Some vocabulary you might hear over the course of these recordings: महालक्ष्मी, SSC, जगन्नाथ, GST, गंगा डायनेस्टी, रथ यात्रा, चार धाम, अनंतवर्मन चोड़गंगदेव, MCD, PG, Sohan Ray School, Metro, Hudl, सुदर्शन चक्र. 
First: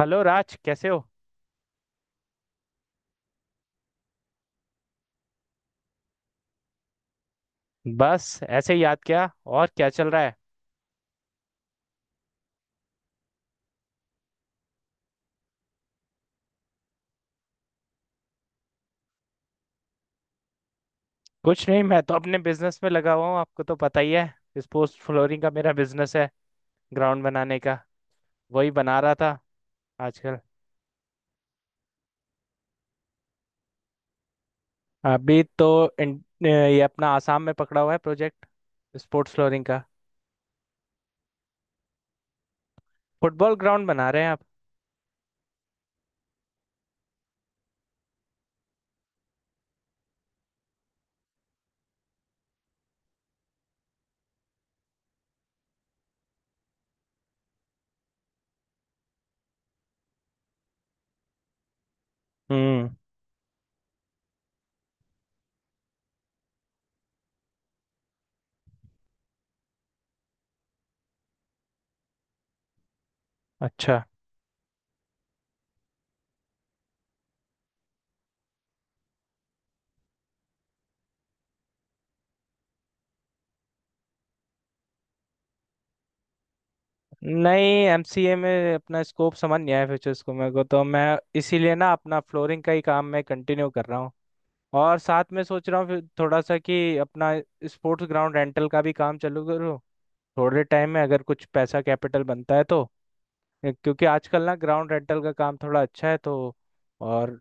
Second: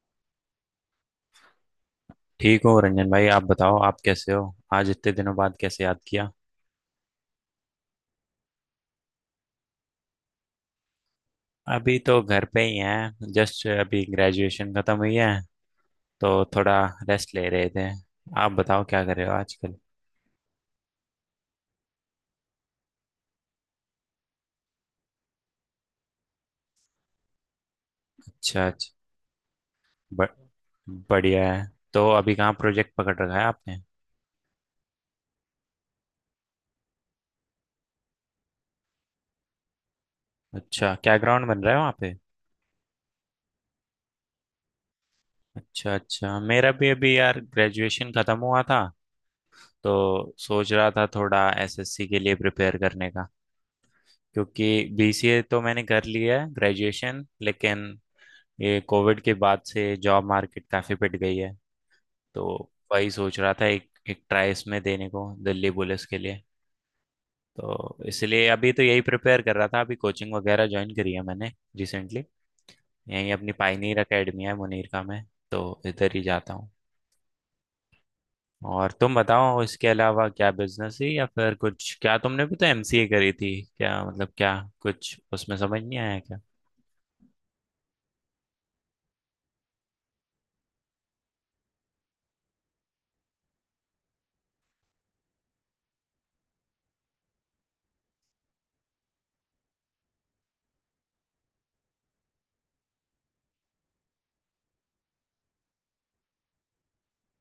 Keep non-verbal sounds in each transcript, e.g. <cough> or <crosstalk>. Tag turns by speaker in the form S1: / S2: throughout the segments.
S1: Hello Raj कैसे हो।
S2: ठीक हो रंजन भाई, आप बताओ आप कैसे हो। आज इतने दिनों बाद कैसे याद किया।
S1: बस ऐसे ही याद किया और क्या चल रहा है।
S2: अभी तो घर पे ही हैं, जस्ट अभी ग्रेजुएशन खत्म हुई है, तो थोड़ा रेस्ट ले रहे थे। आप बताओ क्या कर रहे हो आजकल।
S1: कुछ नहीं मैं तो अपने बिजनेस में लगा हुआ हूँ आपको तो पता ही है। स्पोर्ट्स फ्लोरिंग का मेरा बिजनेस है, ग्राउंड बनाने का।
S2: अच्छा अच्छा।
S1: वही बना रहा था
S2: ब-
S1: आजकल।
S2: बढ़िया है। तो अभी कहाँ प्रोजेक्ट पकड़ रखा है आपने।
S1: अभी तो ये अपना आसाम में पकड़ा हुआ है प्रोजेक्ट, स्पोर्ट्स फ्लोरिंग का।
S2: अच्छा, क्या ग्राउंड बन रहा है वहाँ पे।
S1: फुटबॉल ग्राउंड बना रहे हैं आप।
S2: अच्छा अच्छा, मेरा भी अभी यार ग्रेजुएशन खत्म हुआ था, तो सोच रहा था थोड़ा एसएससी के लिए प्रिपेयर करने का, क्योंकि बीसीए तो मैंने कर लिया है ग्रेजुएशन, लेकिन ये कोविड के बाद से जॉब मार्केट काफी पिट गई है। तो
S1: हम्म।
S2: वही सोच रहा था एक एक ट्राई इसमें देने को, दिल्ली पुलिस के लिए। तो इसलिए अभी तो यही प्रिपेयर कर रहा था, अभी कोचिंग वगैरह ज्वाइन करी है मैंने रिसेंटली। यही अपनी पाइनियर
S1: अच्छा।
S2: एकेडमी है मुनीरका में, तो इधर ही जाता हूँ। और तुम बताओ, इसके अलावा क्या बिजनेस है या फिर कुछ, क्या तुमने भी तो एमसीए करी थी, क्या मतलब, क्या कुछ उसमें समझ नहीं आया क्या।
S1: नहीं एमसीए में अपना स्कोप समझ नहीं आया फ्यूचर्स को मेरे को, तो मैं इसीलिए ना अपना फ्लोरिंग का ही काम मैं कंटिन्यू कर रहा हूँ। और साथ में सोच रहा हूँ फिर थोड़ा सा कि अपना स्पोर्ट्स ग्राउंड रेंटल का भी काम चालू करूँ थोड़े टाइम में, अगर कुछ पैसा कैपिटल बनता है तो। क्योंकि आजकल ना ग्राउंड रेंटल का काम थोड़ा अच्छा है तो। और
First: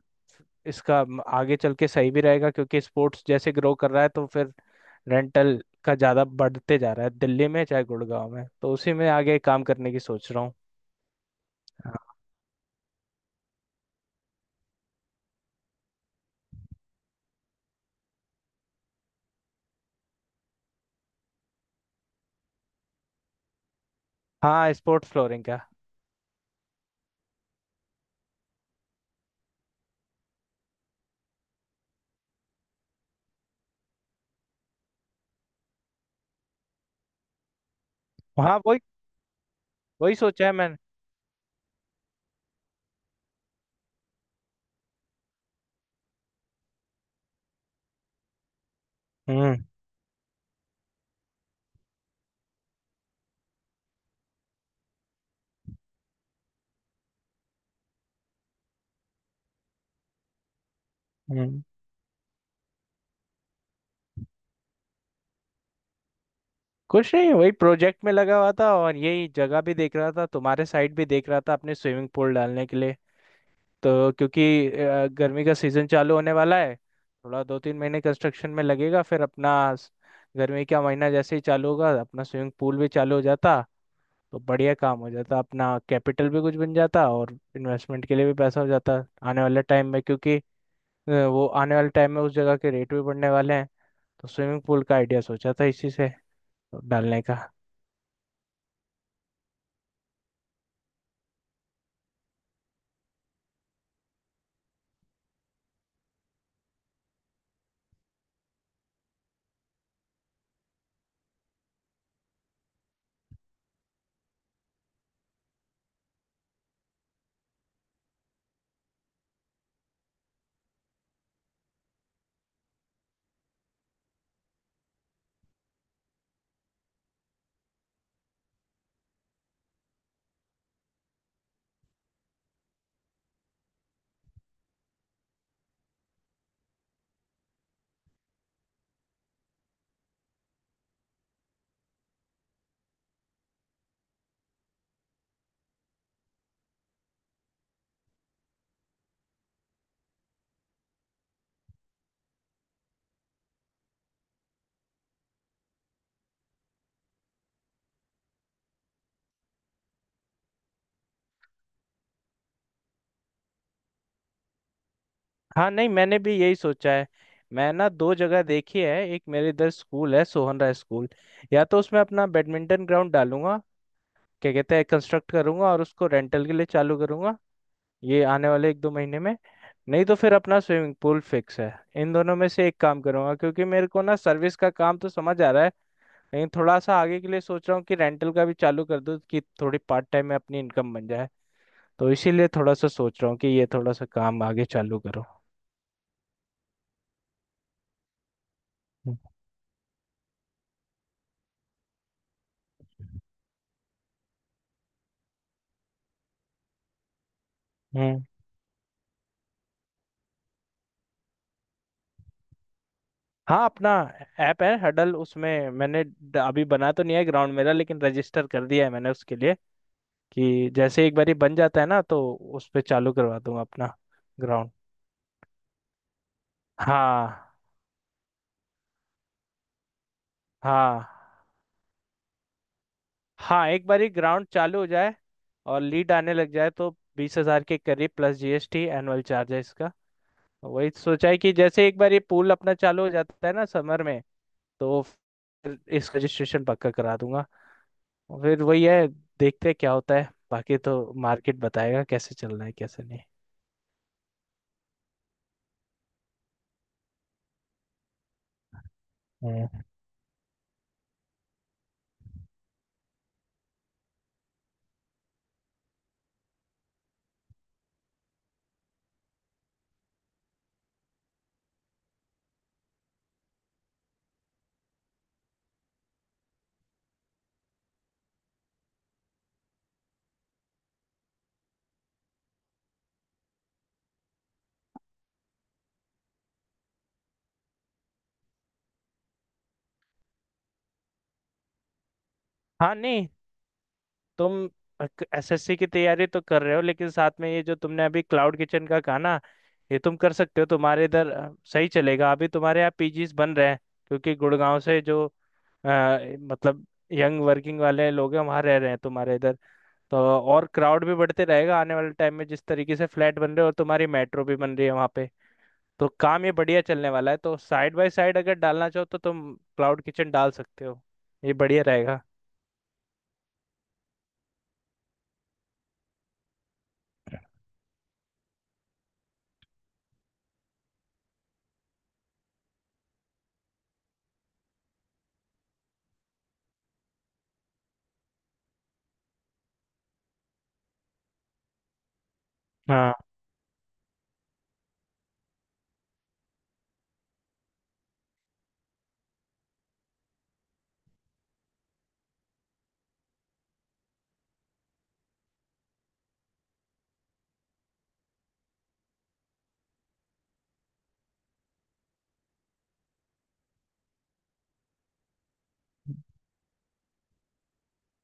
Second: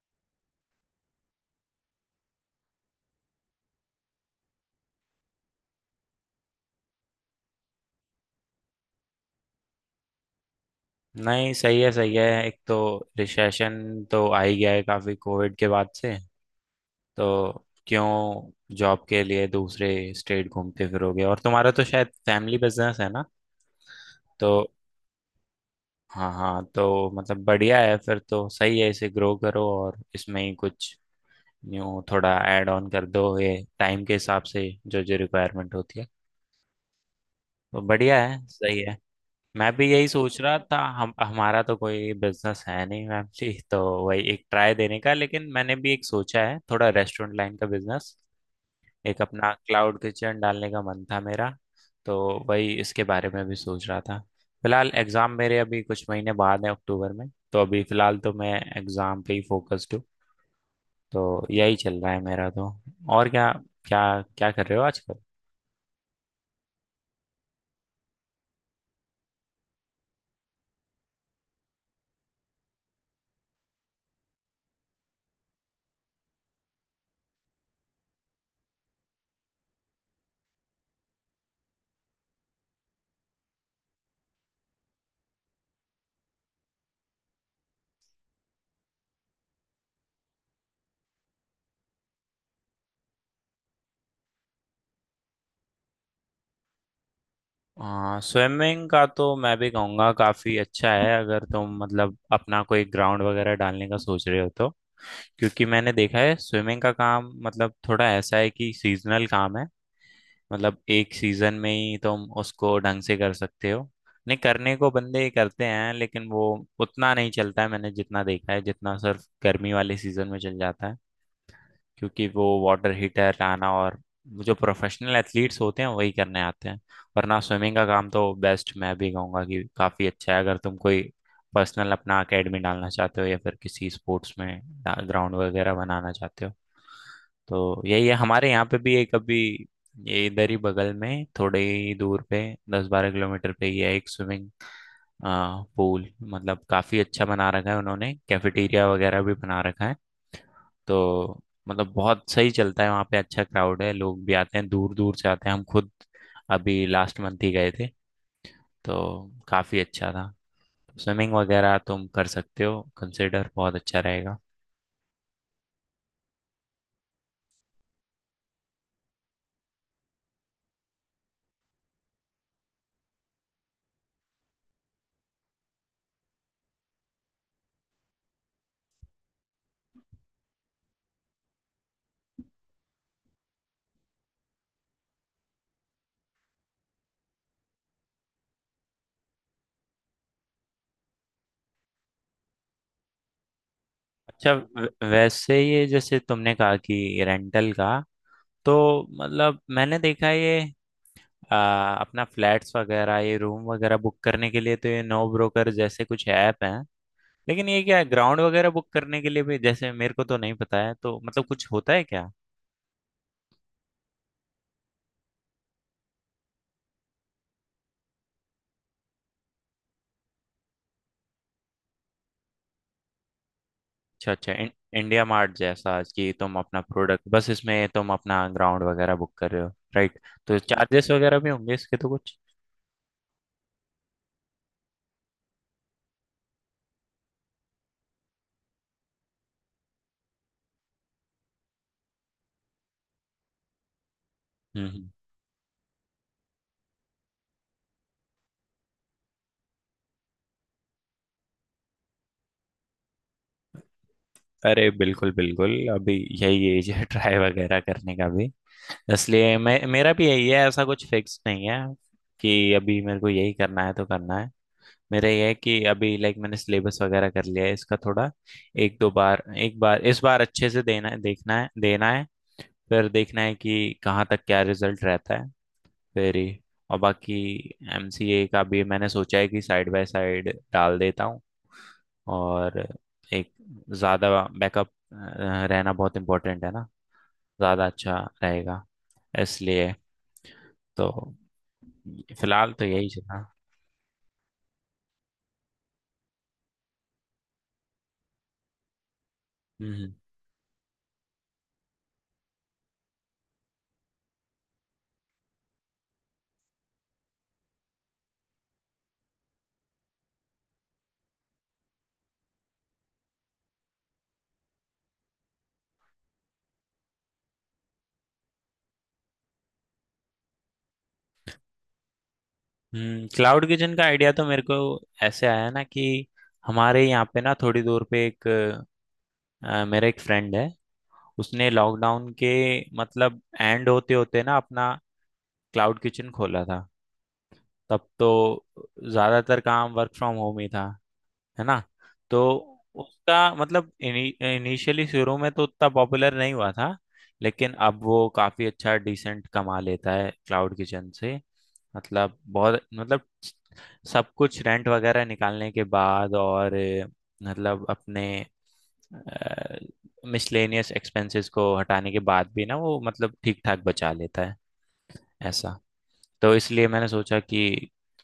S1: इसका आगे चल के सही भी रहेगा क्योंकि स्पोर्ट्स जैसे ग्रो कर रहा है तो फिर रेंटल का ज़्यादा बढ़ते जा रहा है दिल्ली में चाहे गुड़गांव में, तो उसी में आगे काम करने की सोच रहा हूँ।
S2: नहीं सही है सही है। एक तो रिसेशन तो आ ही गया है काफी कोविड के बाद से, तो क्यों जॉब के लिए दूसरे स्टेट घूमते फिरोगे, और तुम्हारा तो शायद फैमिली बिजनेस है ना, तो
S1: हाँ स्पोर्ट्स फ्लोरिंग का।
S2: हाँ हाँ, तो मतलब बढ़िया है, फिर तो सही है इसे ग्रो करो और इसमें ही कुछ न्यू थोड़ा ऐड ऑन कर दो, ये टाइम के हिसाब से जो जो रिक्वायरमेंट होती है। तो बढ़िया है
S1: हाँ वही।
S2: सही है। मैं भी यही
S1: वही
S2: सोच
S1: सोचा है
S2: रहा
S1: मैंने।
S2: था, हम हमारा तो कोई बिजनेस है नहीं मैम जी, तो वही एक ट्राई देने का। लेकिन मैंने भी एक सोचा है थोड़ा रेस्टोरेंट लाइन का बिजनेस, एक अपना
S1: हम्म।
S2: क्लाउड किचन डालने का मन था मेरा, तो वही इसके बारे में भी सोच रहा था। फिलहाल एग्ज़ाम मेरे अभी कुछ महीने बाद है अक्टूबर में, तो अभी फिलहाल तो मैं एग्ज़ाम पे ही फोकस्ड हूँ। तो
S1: हम्म।
S2: यही चल रहा है मेरा तो। और क्या, क्या, क्या कर रहे हो आजकल।
S1: कुछ नहीं वही प्रोजेक्ट में लगा हुआ था और यही जगह भी देख रहा था, तुम्हारे साइड भी देख रहा था अपने स्विमिंग पूल डालने के लिए। तो क्योंकि गर्मी का सीजन चालू होने वाला है, थोड़ा दो तीन महीने कंस्ट्रक्शन में लगेगा फिर अपना गर्मी का महीना जैसे ही चालू होगा अपना स्विमिंग पूल भी चालू हो जाता। तो बढ़िया काम हो जाता, अपना कैपिटल भी कुछ बन जाता और इन्वेस्टमेंट के लिए भी पैसा हो जाता आने वाले टाइम में। क्योंकि वो आने वाले टाइम में उस जगह के रेट भी बढ़ने वाले हैं। तो स्विमिंग पूल का आइडिया सोचा था इसी से डालने का।
S2: हाँ, स्विमिंग का तो मैं भी कहूँगा काफ़ी अच्छा है, अगर तुम मतलब अपना कोई ग्राउंड वगैरह डालने का सोच रहे हो तो। क्योंकि मैंने देखा है स्विमिंग का काम मतलब थोड़ा ऐसा है कि सीजनल काम है, मतलब एक सीजन में ही तुम उसको ढंग से कर सकते हो। नहीं, करने को बंदे ही करते हैं, लेकिन वो उतना नहीं चलता है मैंने जितना देखा है, जितना सिर्फ गर्मी वाले सीजन में चल जाता है, क्योंकि वो वाटर हीटर लाना, और जो प्रोफेशनल एथलीट्स होते हैं वही करने आते हैं। वरना स्विमिंग का काम तो बेस्ट, मैं भी कहूँगा कि काफ़ी अच्छा है, अगर तुम कोई पर्सनल अपना एकेडमी डालना चाहते हो या फिर किसी स्पोर्ट्स में ग्राउंड वगैरह बनाना चाहते हो। तो यही है, हमारे यहाँ पे भी एक अभी ये इधर ही बगल में थोड़े ही दूर पे, दस बारह किलोमीटर पे ही है, एक स्विमिंग पूल, मतलब काफ़ी अच्छा बना रखा है उन्होंने, कैफेटेरिया वगैरह भी बना रखा है। तो मतलब बहुत सही चलता है वहाँ पे, अच्छा क्राउड है, लोग भी आते हैं दूर दूर से आते हैं, हम खुद अभी लास्ट मंथ ही गए थे, तो काफ़ी अच्छा था। स्विमिंग वगैरह तुम कर सकते हो कंसिडर, बहुत अच्छा रहेगा।
S1: हाँ नहीं मैंने भी यही सोचा है। मैं ना दो जगह देखी है, एक मेरे इधर स्कूल है सोहन राय स्कूल, या तो उसमें अपना बैडमिंटन ग्राउंड डालूंगा, क्या कहते हैं कंस्ट्रक्ट करूंगा और उसको रेंटल के लिए चालू करूंगा ये आने वाले एक दो महीने में। नहीं तो फिर अपना स्विमिंग पूल फिक्स है। इन दोनों में से एक काम करूंगा क्योंकि मेरे को ना सर्विस का काम तो समझ आ रहा है लेकिन थोड़ा सा आगे के लिए सोच रहा हूँ कि रेंटल का भी चालू कर दूँ कि थोड़ी पार्ट टाइम में अपनी इनकम बन जाए। तो इसीलिए थोड़ा सा सोच रहा हूँ कि ये थोड़ा सा काम
S2: अच्छा,
S1: आगे चालू करो।
S2: वैसे ये जैसे तुमने कहा कि रेंटल का, तो मतलब मैंने देखा ये अपना फ्लैट्स वगैरह, ये रूम वगैरह बुक करने के लिए तो ये नो ब्रोकर जैसे कुछ ऐप हैं, लेकिन ये क्या है,
S1: हम्म।
S2: ग्राउंड वगैरह बुक करने के लिए भी जैसे मेरे को तो नहीं पता है, तो मतलब कुछ होता है क्या।
S1: हाँ अपना ऐप है हडल, उसमें मैंने अभी बना तो नहीं है ग्राउंड मेरा लेकिन रजिस्टर कर दिया है मैंने उसके लिए कि जैसे एक बार ही बन जाता है ना, तो उस पे चालू करवा दूंगा अपना
S2: अच्छा अच्छा।
S1: ग्राउंड।
S2: इंडिया मार्ट जैसा कि तुम अपना प्रोडक्ट, बस
S1: हाँ
S2: इसमें तुम अपना ग्राउंड वगैरह बुक कर रहे हो, राइट। तो
S1: हाँ।
S2: चार्जेस वगैरह भी होंगे इसके तो कुछ।
S1: हाँ एक बार ही ग्राउंड चालू हो जाए और लीड आने लग जाए तो। 20,000 के करीब प्लस जीएसटी एनुअल चार्ज है इसका। वही सोचा है कि जैसे एक बार ये पूल अपना चालू हो जाता है ना समर में,
S2: हम्म
S1: तो
S2: हम्म।
S1: फिर इस रजिस्ट्रेशन पक्का करा दूंगा। फिर वही है, देखते हैं क्या होता है, बाकी तो मार्केट बताएगा कैसे चलना है कैसे नहीं।
S2: अरे बिल्कुल बिल्कुल, अभी यही एज है ट्राई वगैरह करने का भी, इसलिए
S1: हम्म।
S2: मैं, मेरा भी यही है, ऐसा कुछ फिक्स नहीं है कि अभी मेरे को यही करना है तो करना है। मेरा ये है कि अभी लाइक मैंने सिलेबस वगैरह कर लिया है इसका थोड़ा, एक दो बार, एक बार इस बार अच्छे से देना, देखना है, देना है। फिर देखना है कि कहाँ तक क्या रिजल्ट रहता है, वेरी। और बाकी एमसीए का भी मैंने सोचा है कि साइड बाय साइड डाल देता हूँ, और एक ज़्यादा बैकअप रहना बहुत इम्पोर्टेंट है ना, ज़्यादा अच्छा रहेगा इसलिए। तो फिलहाल तो
S1: हाँ
S2: यही
S1: नहीं
S2: चला।
S1: तुम एसएससी की तैयारी तो कर रहे हो लेकिन साथ में ये जो तुमने अभी क्लाउड किचन का कहा ना, ये
S2: हम्म
S1: तुम कर सकते हो तुम्हारे इधर। सही चलेगा, अभी तुम्हारे यहाँ पीजीज बन रहे हैं क्योंकि गुड़गांव से जो अ, मतलब यंग वर्किंग वाले लोग हैं वहाँ रह रहे हैं तुम्हारे इधर। तो और क्राउड भी बढ़ते रहेगा आने वाले टाइम में जिस तरीके से फ्लैट बन रहे हैं और तुम्हारी मेट्रो भी बन रही है वहाँ पे। तो काम ये बढ़िया चलने वाला है, तो साइड बाय साइड अगर डालना चाहो तो तुम क्लाउड किचन डाल सकते हो, ये बढ़िया रहेगा।
S2: हम्म। क्लाउड किचन का आइडिया तो मेरे को ऐसे आया ना कि हमारे यहाँ पे ना थोड़ी दूर पे एक, मेरा एक फ्रेंड है, उसने लॉकडाउन के मतलब एंड होते होते ना अपना क्लाउड किचन खोला था। तब तो ज्यादातर काम वर्क फ्रॉम होम ही था, है ना, तो
S1: हाँ।
S2: उसका मतलब इनिशियली शुरू में तो उतना पॉपुलर नहीं हुआ था, लेकिन अब वो काफी अच्छा डिसेंट कमा लेता है क्लाउड किचन से, मतलब बहुत, मतलब सब कुछ रेंट वगैरह निकालने के बाद, और मतलब अपने मिसलेनियस एक्सपेंसेस को हटाने के बाद भी ना वो मतलब ठीक ठाक बचा लेता है ऐसा। तो इसलिए मैंने सोचा कि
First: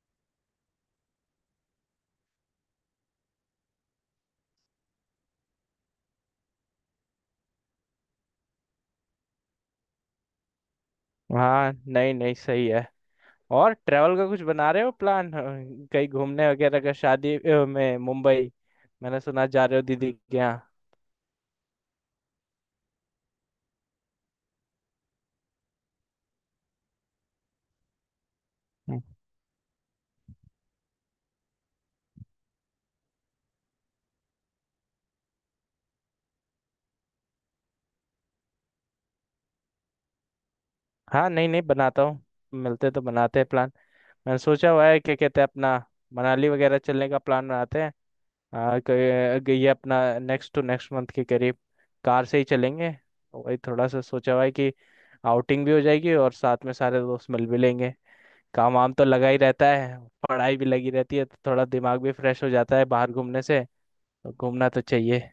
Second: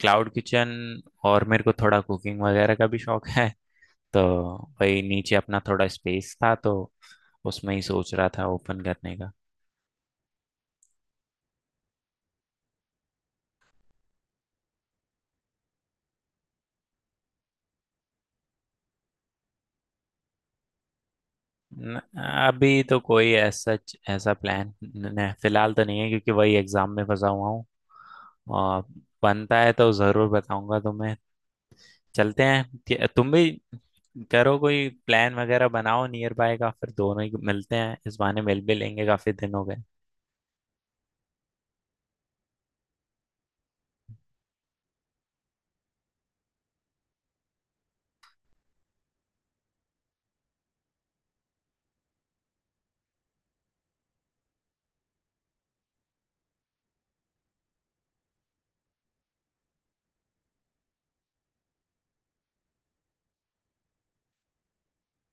S2: क्लाउड किचन, और मेरे को थोड़ा कुकिंग वगैरह का भी शौक है, तो वही नीचे अपना थोड़ा स्पेस था, तो उसमें ही सोच रहा था ओपन करने का।
S1: हाँ नहीं नहीं सही है। और ट्रैवल का कुछ बना रहे हो प्लान, कहीं घूमने वगैरह का, शादी में मुंबई मैंने सुना जा रहे हो दीदी के यहाँ।
S2: न- अभी तो कोई ऐसा ऐसा प्लान फिलहाल तो नहीं है, क्योंकि वही एग्जाम में फंसा हुआ हूँ, और
S1: हम्म।
S2: बनता है तो जरूर बताऊंगा तुम्हें। चलते हैं तुम भी करो कोई प्लान वगैरह बनाओ नियर बाय का, फिर दोनों ही मिलते हैं, इस बहाने मिल भी लेंगे काफी दिन हो गए।
S1: हाँ नहीं नहीं बनाता हूँ, मिलते तो बनाते हैं प्लान। मैंने सोचा हुआ है क्या कहते हैं अपना मनाली वगैरह चलने का प्लान बनाते हैं। हाँ ये अपना नेक्स्ट टू नेक्स्ट मंथ के करीब कार से ही चलेंगे, तो वही थोड़ा सा सोचा हुआ है कि आउटिंग भी हो जाएगी और साथ में सारे दोस्त मिल भी लेंगे। काम वाम तो लगा ही रहता है, पढ़ाई भी लगी रहती है, तो थोड़ा दिमाग भी फ्रेश हो जाता है बाहर घूमने से, तो घूमना तो चाहिए।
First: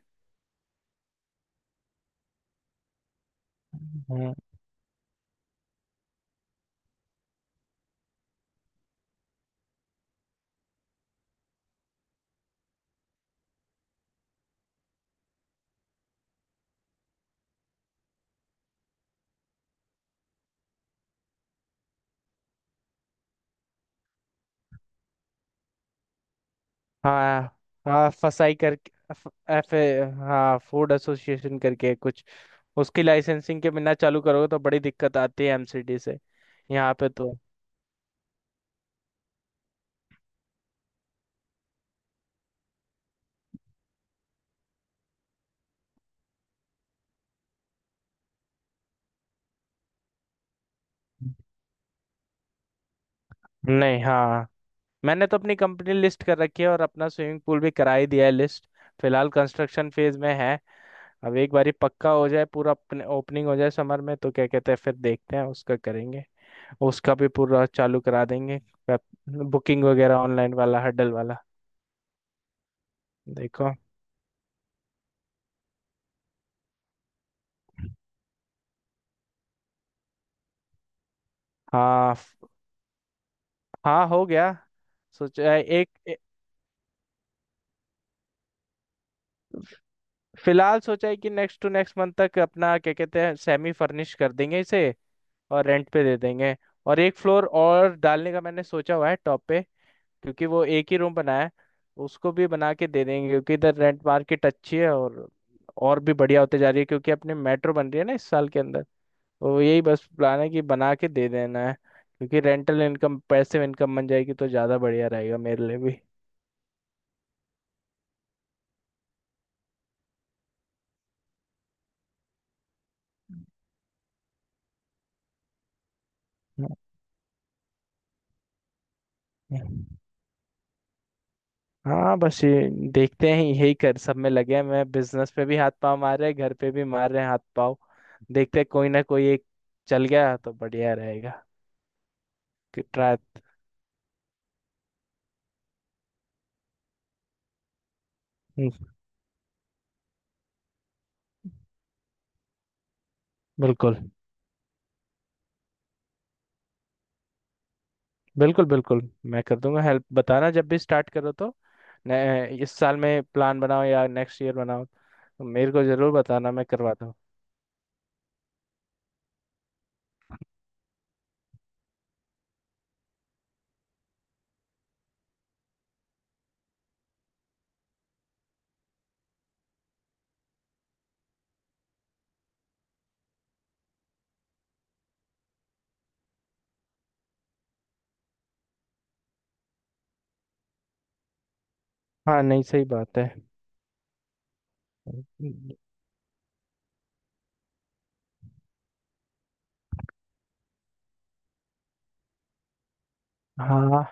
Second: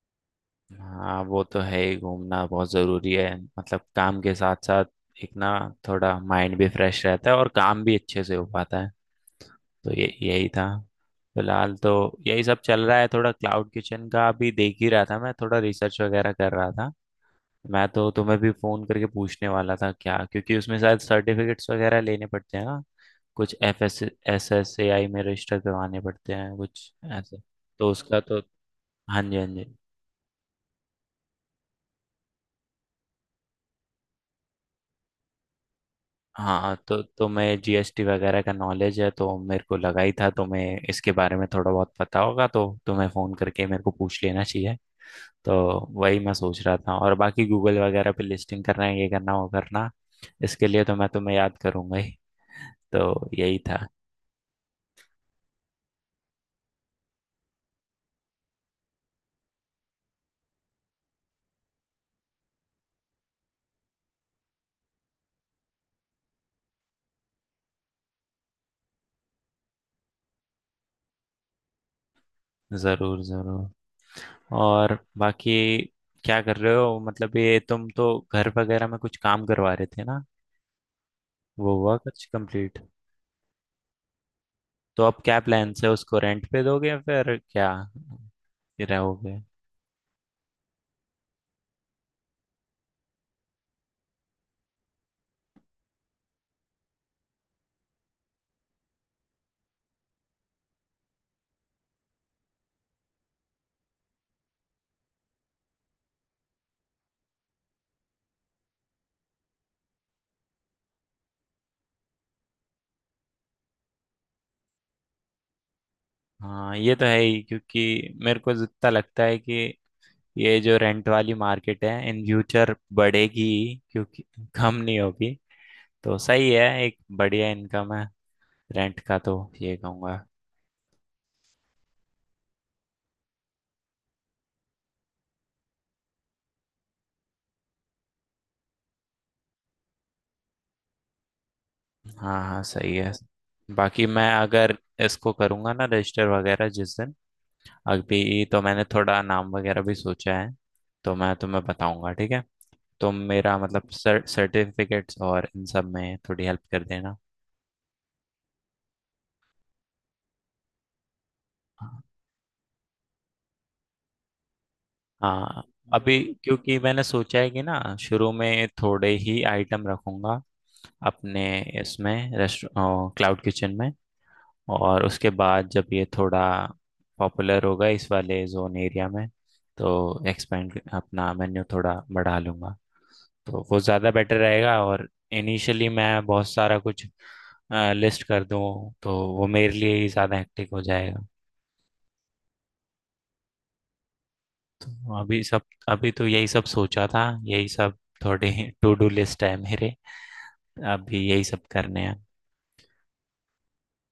S2: हाँ वो तो है ही, घूमना बहुत जरूरी है, मतलब काम के
S1: हम्म।
S2: साथ साथ एक ना थोड़ा माइंड भी फ्रेश रहता है और काम भी अच्छे से हो पाता है। तो ये यही था, फिलहाल तो यही सब चल रहा है, थोड़ा क्लाउड किचन का अभी देख ही रहा था, मैं थोड़ा रिसर्च वगैरह कर रहा था, मैं तो तुम्हें भी फोन करके पूछने वाला था क्या, क्योंकि उसमें शायद सर्टिफिकेट्स वगैरह लेने पड़ते हैं ना, कुछ F S S S A I में रजिस्टर करवाने पड़ते हैं कुछ ऐसे।
S1: हाँ
S2: तो
S1: हाँ
S2: उसका तो,
S1: फसाई करके
S2: हाँ
S1: एफ
S2: जी हाँ जी,
S1: एफ- ए, हाँ फूड एसोसिएशन करके कुछ। उसकी लाइसेंसिंग के बिना चालू करोगे तो बड़ी दिक्कत आती है एमसीडी से।
S2: हाँ
S1: यहाँ
S2: तो
S1: पे तो।
S2: तुम्हें जीएसटी वगैरह का नॉलेज है, तो मेरे को लगा ही था तुम्हें इसके बारे में थोड़ा बहुत पता होगा, तो तुम्हें फ़ोन करके मेरे को पूछ लेना चाहिए। तो वही मैं सोच रहा था, और बाकी गूगल वगैरह पे लिस्टिंग करना है, ये करना वो करना, इसके लिए तो मैं तुम्हें याद करूंगा ही। तो यही था।
S1: नहीं हाँ मैंने तो अपनी कंपनी लिस्ट कर रखी है और अपना स्विमिंग पूल भी करा ही दिया है लिस्ट। फिलहाल कंस्ट्रक्शन फेज में है। अब एक बारी पक्का हो जाए पूरा, ओपनिंग हो जाए समर में, तो क्या कहते हैं फिर देखते हैं उसका करेंगे, उसका भी पूरा चालू करा देंगे बुकिंग वगैरह ऑनलाइन वाला हडल वाला।
S2: ज़रूर
S1: देखो।
S2: ज़रूर। और बाकी क्या कर रहे हो, मतलब ये तुम तो घर वगैरह में कुछ काम करवा रहे थे ना, वो हुआ
S1: हाँ
S2: कुछ कंप्लीट।
S1: हाँ हो गया।
S2: तो अब क्या
S1: सोचा है
S2: प्लान्स है, उसको रेंट पे दोगे या फिर क्या, ये रहोगे।
S1: फिलहाल सोचा है कि नेक्स्ट टू नेक्स्ट मंथ तक अपना क्या कहते हैं सेमी फर्निश कर देंगे इसे, और रेंट पे दे देंगे। और एक फ्लोर और डालने का मैंने सोचा हुआ है टॉप पे क्योंकि वो एक ही रूम बना है, उसको भी बना के दे देंगे क्योंकि इधर रेंट मार्केट अच्छी है और भी बढ़िया होते जा रही है क्योंकि अपने मेट्रो बन रही है ना इस साल के अंदर। तो यही बस प्लान है कि बना के दे देना है, क्योंकि रेंटल इनकम पैसिव इनकम बन जाएगी तो ज़्यादा बढ़िया रहेगा मेरे लिए भी।
S2: हाँ ये तो है ही, क्योंकि मेरे को जितना लगता है कि ये जो रेंट वाली मार्केट है इन फ्यूचर बढ़ेगी ही, क्योंकि कम नहीं होगी, तो सही है, एक बढ़िया इनकम है रेंट का तो, ये कहूँगा।
S1: हाँ बस ये देखते हैं, यही कर सब में लगे हैं, मैं बिजनेस पे भी हाथ पाँव मार रहे हैं घर पे भी मार रहे हैं हाथ पाँव। देखते हैं कोई ना कोई एक चल गया तो बढ़िया रहेगा।
S2: हाँ हाँ सही है।
S1: ट्राई।
S2: बाकी मैं अगर इसको करूँगा ना रजिस्टर वगैरह जिस दिन, अभी तो मैंने थोड़ा नाम वगैरह भी सोचा है, तो मैं तुम्हें बताऊँगा ठीक है, तुम मेरा मतलब
S1: बिल्कुल।
S2: सर्टिफिकेट्स और इन सब में थोड़ी हेल्प कर देना।
S1: बिल्कुल बिल्कुल मैं कर दूंगा हेल्प, बताना जब भी स्टार्ट करो तो। इस साल में प्लान बनाओ या नेक्स्ट ईयर बनाओ तो
S2: हाँ
S1: मेरे को जरूर
S2: अभी,
S1: बताना मैं
S2: क्योंकि
S1: करवा
S2: मैंने
S1: दूँ।
S2: सोचा है कि ना शुरू में थोड़े ही आइटम रखूंगा अपने इसमें, रेस्ट क्लाउड किचन में, और उसके बाद जब ये थोड़ा पॉपुलर होगा इस वाले जोन एरिया में, तो एक्सपेंड अपना मेन्यू थोड़ा बढ़ा लूंगा, तो वो ज़्यादा बेटर रहेगा, और इनिशियली मैं बहुत सारा कुछ लिस्ट कर दूँ तो वो मेरे लिए ही ज़्यादा हेक्टिक हो जाएगा।
S1: हाँ नहीं सही बात है।
S2: तो अभी सब, अभी तो यही सब सोचा था, यही सब थोड़े <laughs> टू डू लिस्ट है मेरे, अभी यही सब करने हैं।
S1: हाँ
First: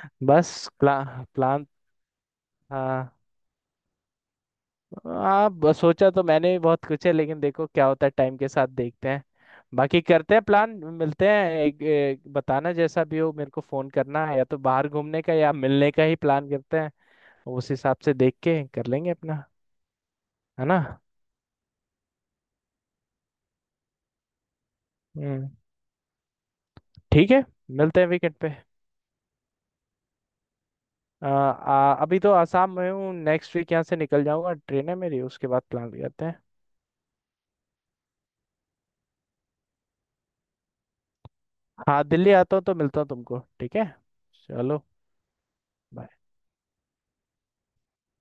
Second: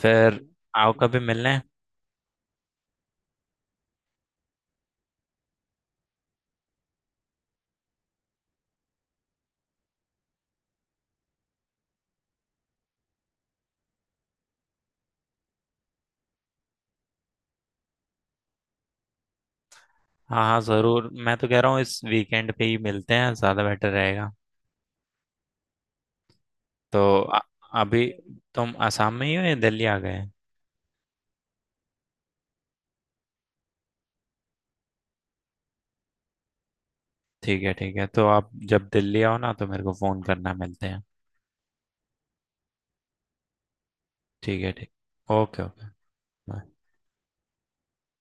S2: फिर
S1: बस।
S2: आओ कभी
S1: प्लान
S2: मिलने।
S1: प्लान। हाँ। हाँ बस सोचा तो मैंने भी बहुत कुछ है लेकिन देखो क्या होता है टाइम के साथ, देखते हैं। बाकी करते हैं प्लान, मिलते हैं एक बताना जैसा भी हो, मेरे को फोन करना है या तो बाहर घूमने का या मिलने का ही प्लान करते हैं। उस हिसाब से देख के कर लेंगे अपना।
S2: हाँ हाँ
S1: है ना।
S2: जरूर, मैं तो कह रहा हूँ इस वीकेंड पे ही मिलते हैं, ज्यादा बेटर रहेगा।
S1: हम्म।
S2: तो
S1: ठीक है। मिलते
S2: अभी
S1: हैं वीकेंड पे।
S2: तुम आसाम में ही हो या दिल्ली आ गए।
S1: आ, आ, अभी तो आसाम में हूँ नेक्स्ट वीक यहाँ से निकल जाऊंगा, ट्रेन है मेरी, उसके बाद प्लान करते हैं।
S2: ठीक है ठीक है, तो आप जब दिल्ली आओ ना तो मेरे को फोन करना, मिलते हैं।
S1: हाँ दिल्ली आता हूँ तो मिलता हूँ तुमको ठीक है।
S2: ठीक है
S1: चलो
S2: ठीक, ओके ओके।
S1: bye।